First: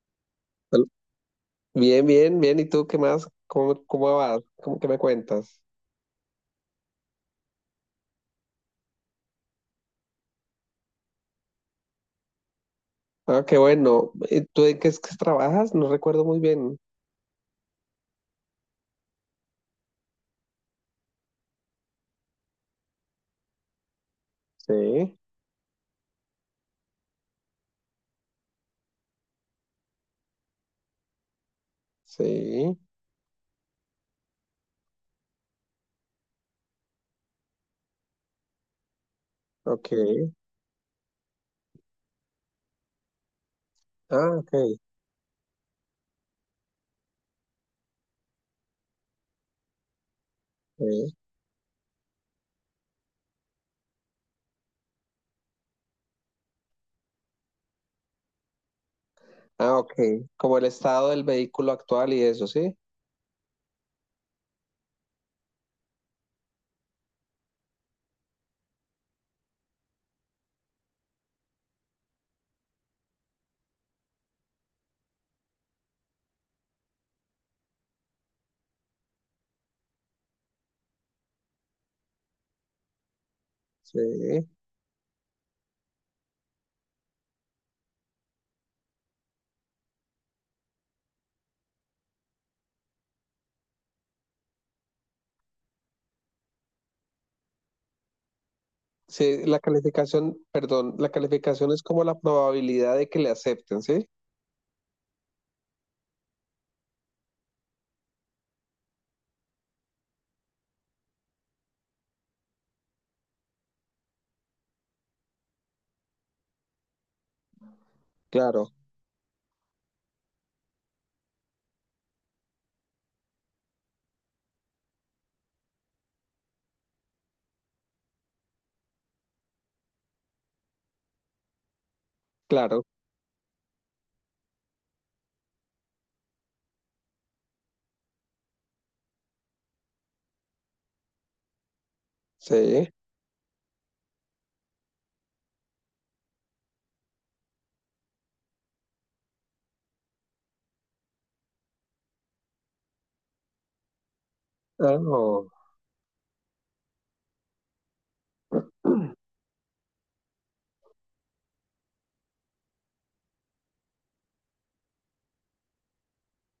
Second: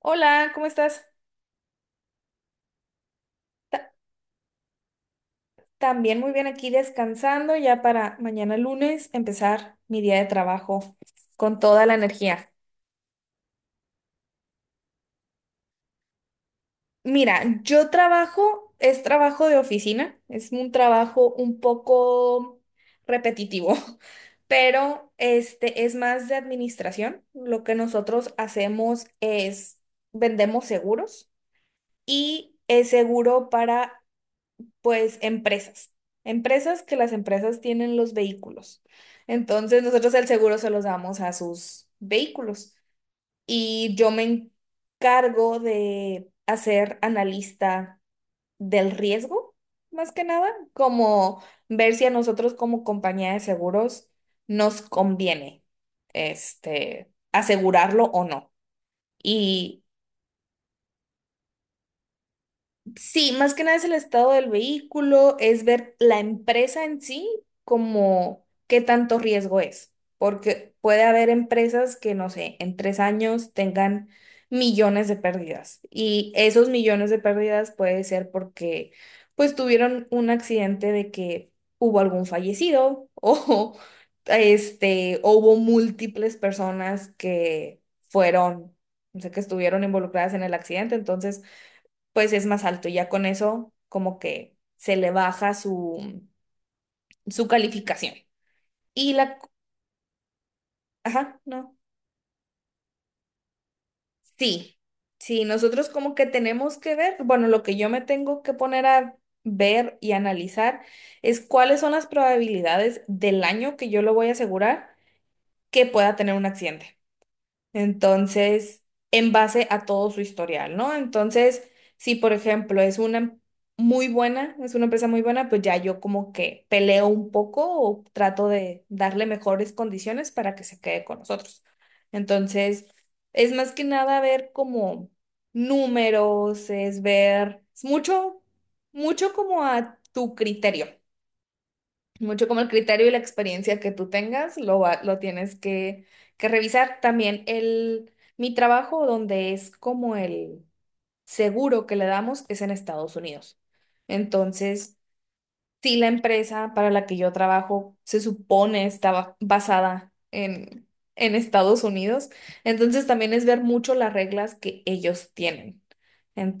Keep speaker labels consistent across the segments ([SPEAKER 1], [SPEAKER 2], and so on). [SPEAKER 1] Hola, ¿cómo
[SPEAKER 2] Al-
[SPEAKER 1] estás?
[SPEAKER 2] Bien, bien, bien. ¿Y tú qué más? ¿Cómo vas? ¿Cómo que me cuentas?
[SPEAKER 1] También muy bien, aquí descansando ya para mañana lunes empezar mi día de trabajo con toda la energía.
[SPEAKER 2] Ah, qué bueno. ¿Tú en qué es que trabajas? No recuerdo muy bien.
[SPEAKER 1] Mira, yo trabajo, es trabajo de oficina, es un trabajo un poco repetitivo, pero
[SPEAKER 2] Sí,
[SPEAKER 1] es más de administración. Lo que nosotros hacemos es vendemos seguros y
[SPEAKER 2] sí,
[SPEAKER 1] es seguro para pues empresas, empresas que, las empresas tienen los vehículos. Entonces nosotros el
[SPEAKER 2] ok.
[SPEAKER 1] seguro se los damos a sus vehículos y yo
[SPEAKER 2] Ah,
[SPEAKER 1] me
[SPEAKER 2] ok.
[SPEAKER 1] encargo de hacer analista del riesgo, más que nada,
[SPEAKER 2] Sí.
[SPEAKER 1] como ver si a nosotros como compañía de seguros nos conviene asegurarlo o no.
[SPEAKER 2] Ah,
[SPEAKER 1] Y
[SPEAKER 2] ok. Como el estado del vehículo actual y eso, ¿sí?
[SPEAKER 1] sí, más que nada es el estado del vehículo, es ver la empresa en sí, como qué tanto riesgo es, porque puede haber empresas que, no sé, en 3 años tengan millones de pérdidas, y esos millones de pérdidas puede ser porque pues tuvieron un accidente de que hubo algún fallecido o
[SPEAKER 2] Sí.
[SPEAKER 1] o hubo múltiples personas que fueron, o sea, que estuvieron involucradas en el accidente. Entonces pues es más alto. Y ya con eso, como que se le baja su, su calificación. Y la,
[SPEAKER 2] Sí, la calificación, perdón, la
[SPEAKER 1] ajá,
[SPEAKER 2] calificación
[SPEAKER 1] no.
[SPEAKER 2] es como la probabilidad de que le acepten, ¿sí?
[SPEAKER 1] Sí, sí, nosotros como que tenemos que ver, bueno, lo que yo me tengo que poner a ver y analizar es cuáles son las probabilidades del año que yo lo voy a asegurar que pueda tener un accidente.
[SPEAKER 2] Claro,
[SPEAKER 1] Entonces, en base a todo su historial, ¿no? Entonces, si por ejemplo es una muy buena, es una empresa muy buena, pues ya yo como que peleo un poco o trato de darle mejores condiciones para que se quede con nosotros.
[SPEAKER 2] claro.
[SPEAKER 1] Entonces, es más que nada ver como números, es ver, es mucho como a tu criterio. Mucho como el
[SPEAKER 2] Sí.
[SPEAKER 1] criterio y la experiencia que tú tengas, lo, lo tienes que revisar. También el, mi trabajo, donde es como el seguro que le damos, es en Estados Unidos.
[SPEAKER 2] Ah,
[SPEAKER 1] Entonces,
[SPEAKER 2] oh.
[SPEAKER 1] sí, la empresa para la que yo trabajo se supone estaba basada en Estados Unidos, entonces también es ver mucho las reglas que ellos tienen.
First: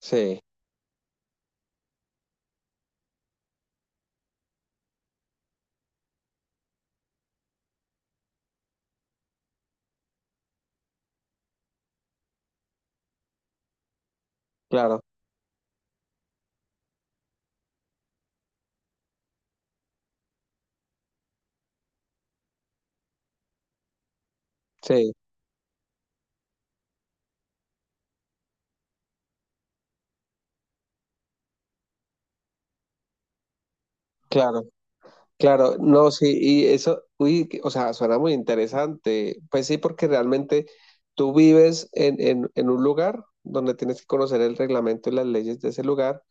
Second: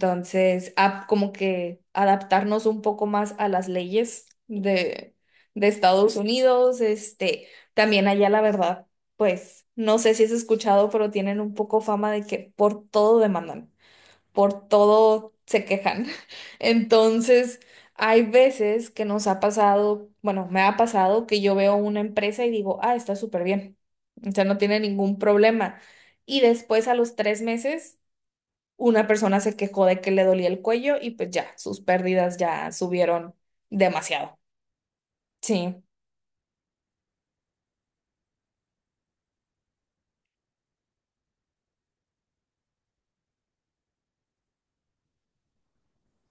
[SPEAKER 2] Sí,
[SPEAKER 1] como que adaptarnos un poco más a las leyes de Estados Unidos, también allá la verdad, pues no sé si has escuchado, pero tienen un poco fama de que por todo demandan, por
[SPEAKER 2] claro,
[SPEAKER 1] todo se quejan. Entonces, hay veces que nos ha pasado, bueno, me ha pasado que yo veo una empresa y digo, ah, está súper bien, o sea, no tiene
[SPEAKER 2] sí,
[SPEAKER 1] ningún problema. Y después a los 3 meses, una persona se quejó de que le dolía el cuello y pues ya, sus pérdidas ya subieron demasiado.
[SPEAKER 2] claro. Claro,
[SPEAKER 1] Sí,
[SPEAKER 2] no, sí, y eso, uy, o sea, suena muy interesante. Pues sí, porque realmente tú vives en un lugar donde tienes que conocer el reglamento y las leyes de ese lugar,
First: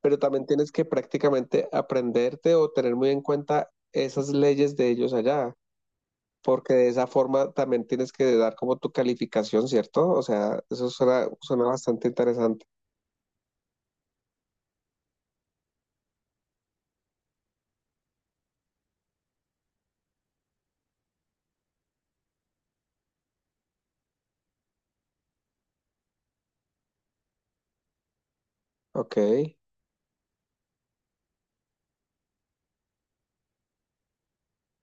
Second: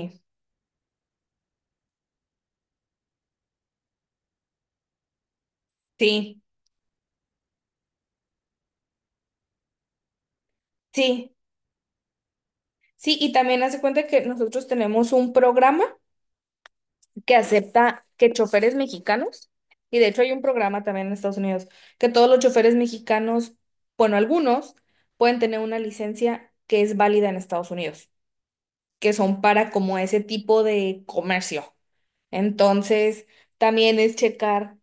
[SPEAKER 2] pero también tienes que prácticamente aprenderte o tener muy en cuenta esas leyes de ellos allá,
[SPEAKER 1] sí,
[SPEAKER 2] porque de esa forma también tienes que dar como tu calificación, ¿cierto? O sea, eso suena,
[SPEAKER 1] sí.
[SPEAKER 2] suena bastante interesante.
[SPEAKER 1] Sí, y también hace cuenta que nosotros tenemos un programa que acepta que choferes mexicanos, y de hecho hay un programa también en Estados Unidos, que todos los choferes mexicanos, bueno, algunos pueden tener una licencia que es válida en Estados Unidos, que
[SPEAKER 2] Ok.
[SPEAKER 1] son para como ese tipo de comercio. Entonces, también es checar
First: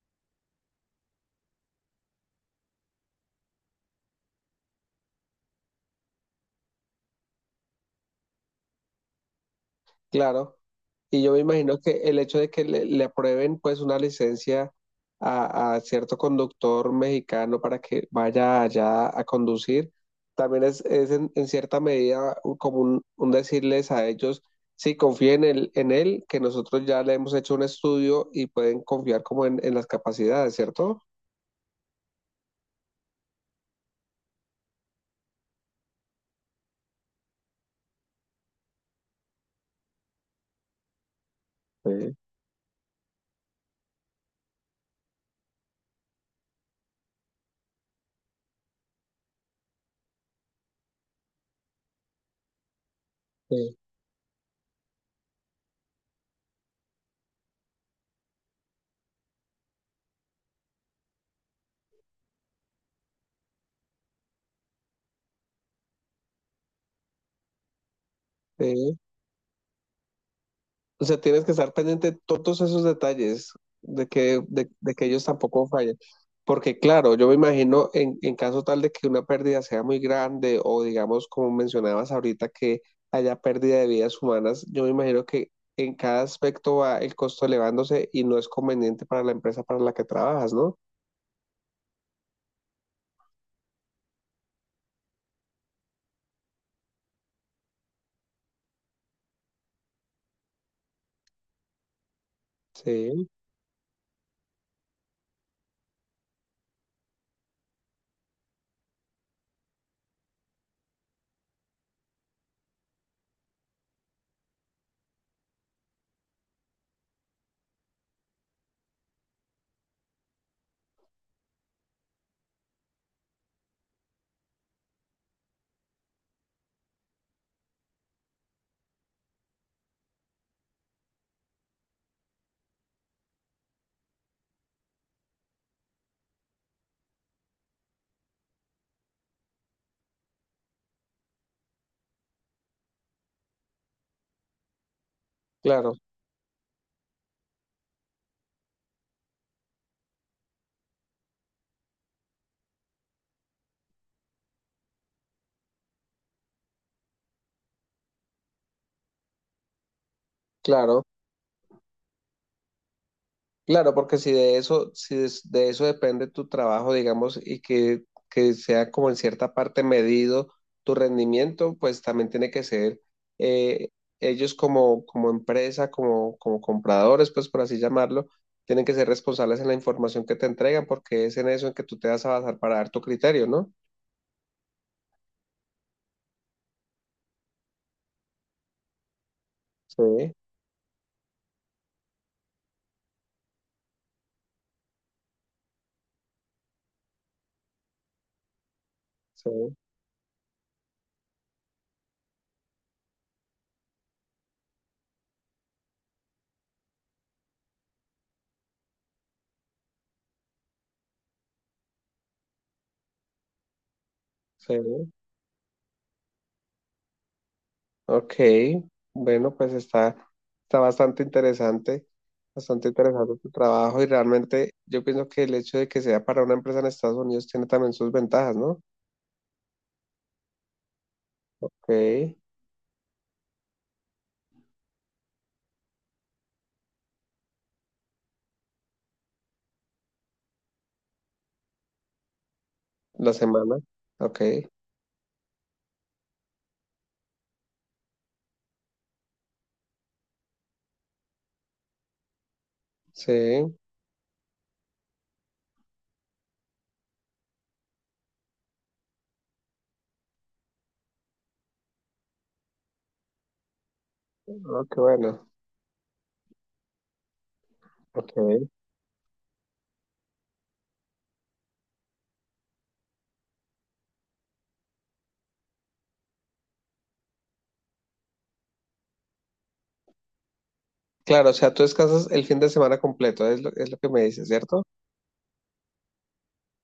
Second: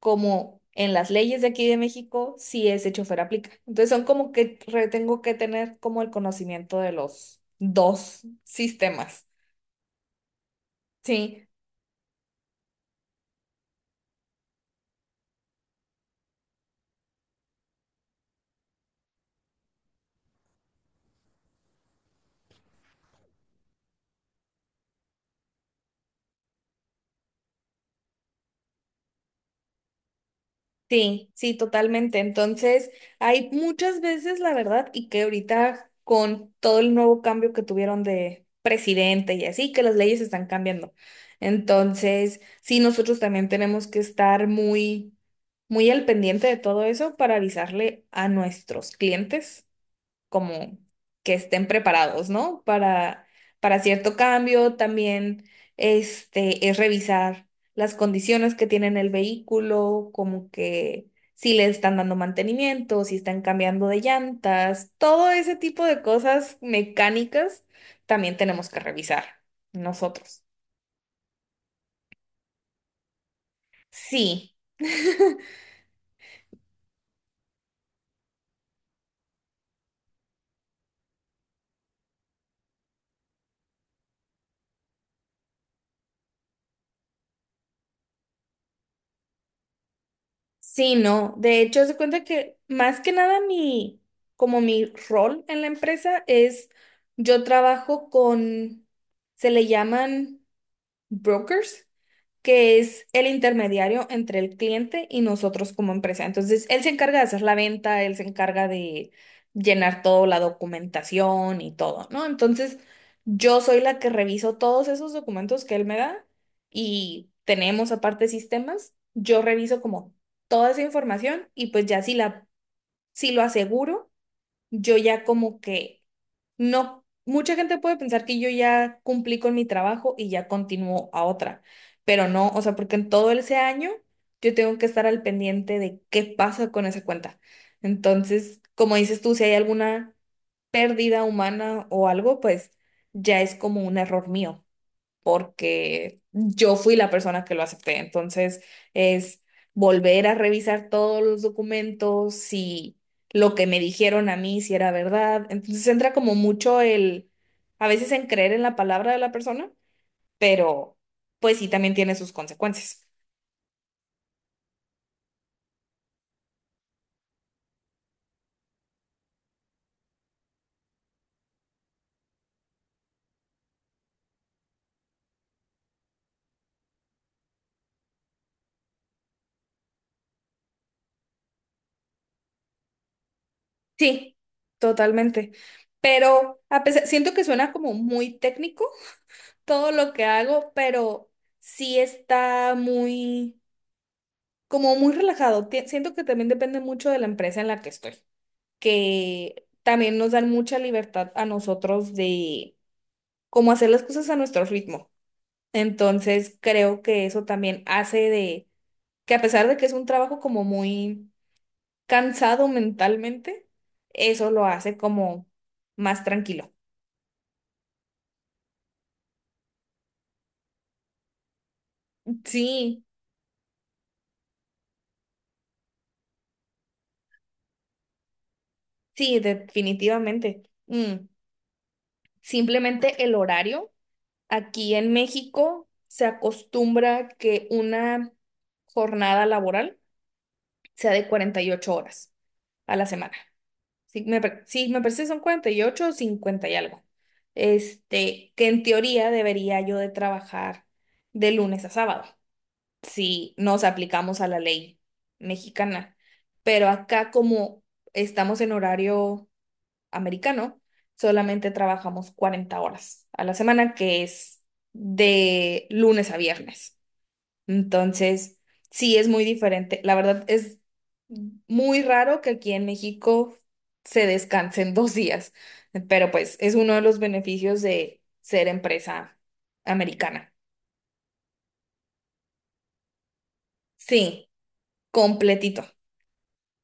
[SPEAKER 1] como en las leyes de aquí de México si ese chofer aplica. Entonces, son como que tengo que tener como el conocimiento de los dos sistemas.
[SPEAKER 2] Claro, y yo me
[SPEAKER 1] Sí,
[SPEAKER 2] imagino que el hecho de que le aprueben pues una licencia a cierto conductor mexicano para que vaya allá a conducir, también es en cierta medida como un decirles a ellos, sí, confíen en él, que nosotros ya le hemos hecho un estudio y pueden confiar como en las capacidades, ¿cierto?
[SPEAKER 1] sí, sí, totalmente. Entonces, hay muchas veces, la verdad, y que ahorita con todo el nuevo cambio que tuvieron de presidente y así, que las leyes están cambiando.
[SPEAKER 2] Sí.
[SPEAKER 1] Entonces, sí, nosotros también tenemos que estar muy, muy al pendiente de todo eso para avisarle a nuestros clientes como que estén preparados, ¿no?
[SPEAKER 2] Sí.
[SPEAKER 1] Para cierto cambio, también es revisar las condiciones que tienen el vehículo, como que si le están dando mantenimiento, si están cambiando de llantas, todo ese tipo de cosas mecánicas también tenemos que
[SPEAKER 2] Sí.
[SPEAKER 1] revisar nosotros.
[SPEAKER 2] O sea, tienes que estar pendiente de todos esos detalles, de que,
[SPEAKER 1] Sí.
[SPEAKER 2] de que ellos tampoco fallen. Porque claro, yo me imagino en caso tal de que una pérdida sea muy grande o digamos, como mencionabas ahorita, que haya pérdida de vidas humanas, yo me imagino que en cada aspecto va el costo elevándose y no es conveniente para la empresa para la que trabajas, ¿no?
[SPEAKER 1] Sí, no. De hecho, se cuenta que más que nada mi, como mi rol en la empresa es, yo trabajo con, se le llaman brokers, que es el
[SPEAKER 2] Sí,
[SPEAKER 1] intermediario entre el cliente y nosotros como empresa. Entonces, él se encarga de hacer la venta, él se encarga de llenar toda la documentación y todo, ¿no? Entonces, yo soy la que reviso todos esos documentos que él me da, y tenemos aparte sistemas, yo reviso como toda esa información y pues ya si la, si lo aseguro yo ya como que no, mucha gente puede pensar que yo ya cumplí con mi trabajo y ya continúo a otra, pero no, o sea, porque en todo ese año yo tengo que estar al pendiente de qué pasa con esa cuenta. Entonces, como dices tú, si hay alguna pérdida humana o algo, pues ya es como un error mío
[SPEAKER 2] claro,
[SPEAKER 1] porque yo fui la persona que lo acepté. Entonces es volver a revisar todos los documentos, si lo que me dijeron a mí si era verdad. Entonces entra como mucho el, a veces, en creer en la palabra de la persona, pero
[SPEAKER 2] claro.
[SPEAKER 1] pues sí también tiene sus consecuencias.
[SPEAKER 2] Claro, porque si de eso, si de, de eso depende tu trabajo, digamos, y que sea como en cierta parte medido tu rendimiento, pues también tiene que ser eh, ellos como, como empresa, como, como compradores, pues por así llamarlo, tienen que ser responsables en la información que te entregan, porque es en eso en que tú te vas a basar para dar tu criterio, ¿no?
[SPEAKER 1] Sí, totalmente. Pero a pesar, siento que suena como muy técnico todo lo que
[SPEAKER 2] Sí,
[SPEAKER 1] hago, pero sí está muy como muy relajado. Siento que también depende mucho de la empresa en la que estoy, que
[SPEAKER 2] sí,
[SPEAKER 1] también nos dan mucha libertad a nosotros de cómo hacer las cosas a nuestro ritmo. Entonces, creo que eso también hace de que a pesar de que es un trabajo como muy cansado mentalmente, eso lo
[SPEAKER 2] sí.
[SPEAKER 1] hace como más tranquilo.
[SPEAKER 2] Ok, bueno, está bastante
[SPEAKER 1] Sí,
[SPEAKER 2] interesante tu trabajo y realmente yo pienso que el hecho de que sea para una empresa en Estados Unidos tiene también sus ventajas, ¿no?
[SPEAKER 1] sí, definitivamente. Mm,
[SPEAKER 2] Ok,
[SPEAKER 1] simplemente el horario. Aquí en México se acostumbra que una jornada laboral sea de 48 horas a la
[SPEAKER 2] la
[SPEAKER 1] semana.
[SPEAKER 2] semana,
[SPEAKER 1] Sí,
[SPEAKER 2] ok,
[SPEAKER 1] sí, me parece que son 48 o 50 y algo. Que en teoría debería yo de trabajar de lunes a sábado,
[SPEAKER 2] sí,
[SPEAKER 1] si nos aplicamos a la ley mexicana. Pero acá como estamos en horario americano, solamente trabajamos 40 horas a la semana, que es
[SPEAKER 2] oh, qué bueno,
[SPEAKER 1] de lunes a viernes. Entonces,
[SPEAKER 2] ok.
[SPEAKER 1] sí es muy diferente. La verdad es muy raro que aquí en México se descansen 2 días, pero pues es uno de los beneficios de ser empresa americana.
[SPEAKER 2] Claro, o sea, tú descansas el fin de semana completo, es lo que me dices,
[SPEAKER 1] Sí,
[SPEAKER 2] ¿cierto?
[SPEAKER 1] completito.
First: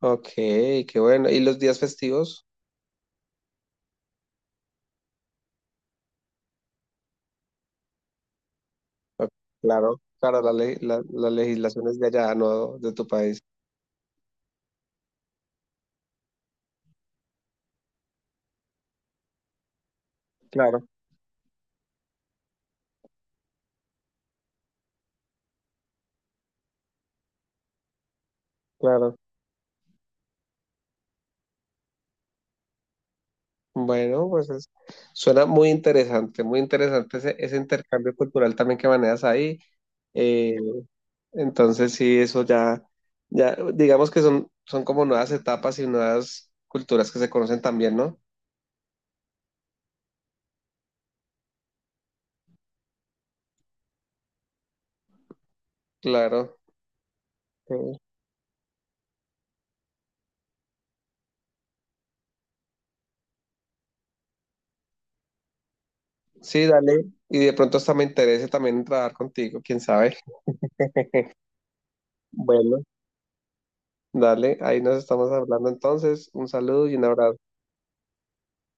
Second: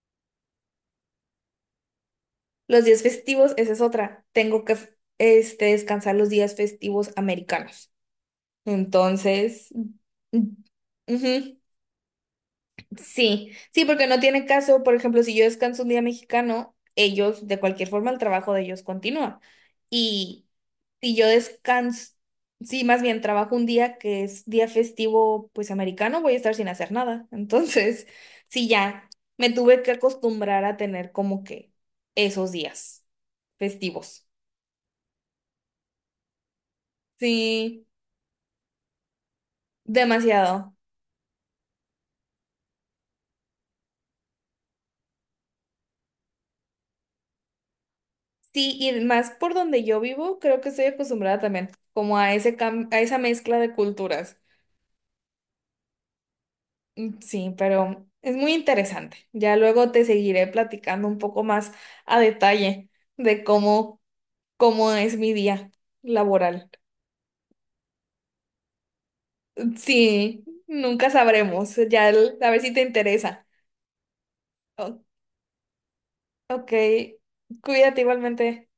[SPEAKER 2] Ok, qué bueno. ¿Y los días festivos?
[SPEAKER 1] Los días festivos, esa es otra. Tengo que descansar los días festivos americanos.
[SPEAKER 2] Ok.
[SPEAKER 1] Entonces,
[SPEAKER 2] Claro, claro,
[SPEAKER 1] mm,
[SPEAKER 2] la, la
[SPEAKER 1] ujú,
[SPEAKER 2] legislación es de allá, no de tu país.
[SPEAKER 1] sí, sí, porque no tiene caso, por ejemplo, si yo descanso un día mexicano, ellos, de cualquier forma, el trabajo de ellos continúa. Y
[SPEAKER 2] Claro,
[SPEAKER 1] si yo descanso, sí, más bien trabajo un día que es día festivo, pues americano, voy a estar sin hacer nada. Entonces, sí, ya
[SPEAKER 2] claro.
[SPEAKER 1] me tuve que acostumbrar a tener como que esos días festivos.
[SPEAKER 2] Bueno, suena muy interesante ese, ese
[SPEAKER 1] Sí,
[SPEAKER 2] intercambio cultural también que manejas ahí. Eh,
[SPEAKER 1] demasiado.
[SPEAKER 2] entonces, sí, ya, digamos que son, son como nuevas etapas y nuevas culturas que se conocen también, ¿no?
[SPEAKER 1] Sí, y más por donde yo vivo, creo que estoy acostumbrada también como a ese a esa mezcla de culturas.
[SPEAKER 2] Claro.
[SPEAKER 1] Mm, sí,
[SPEAKER 2] Sí,
[SPEAKER 1] pero es muy interesante. Ya luego te seguiré platicando un poco más a detalle de cómo, cómo es mi día
[SPEAKER 2] sí,
[SPEAKER 1] laboral.
[SPEAKER 2] dale. Y de pronto hasta me interese también trabajar contigo,
[SPEAKER 1] Mm,
[SPEAKER 2] quién sabe.
[SPEAKER 1] sí, nunca sabremos. Ya a ver si te
[SPEAKER 2] Bueno,
[SPEAKER 1] interesa.
[SPEAKER 2] dale, ahí nos
[SPEAKER 1] O-
[SPEAKER 2] estamos hablando entonces. Un
[SPEAKER 1] ok,
[SPEAKER 2] saludo y un abrazo.
[SPEAKER 1] cuídate igualmente.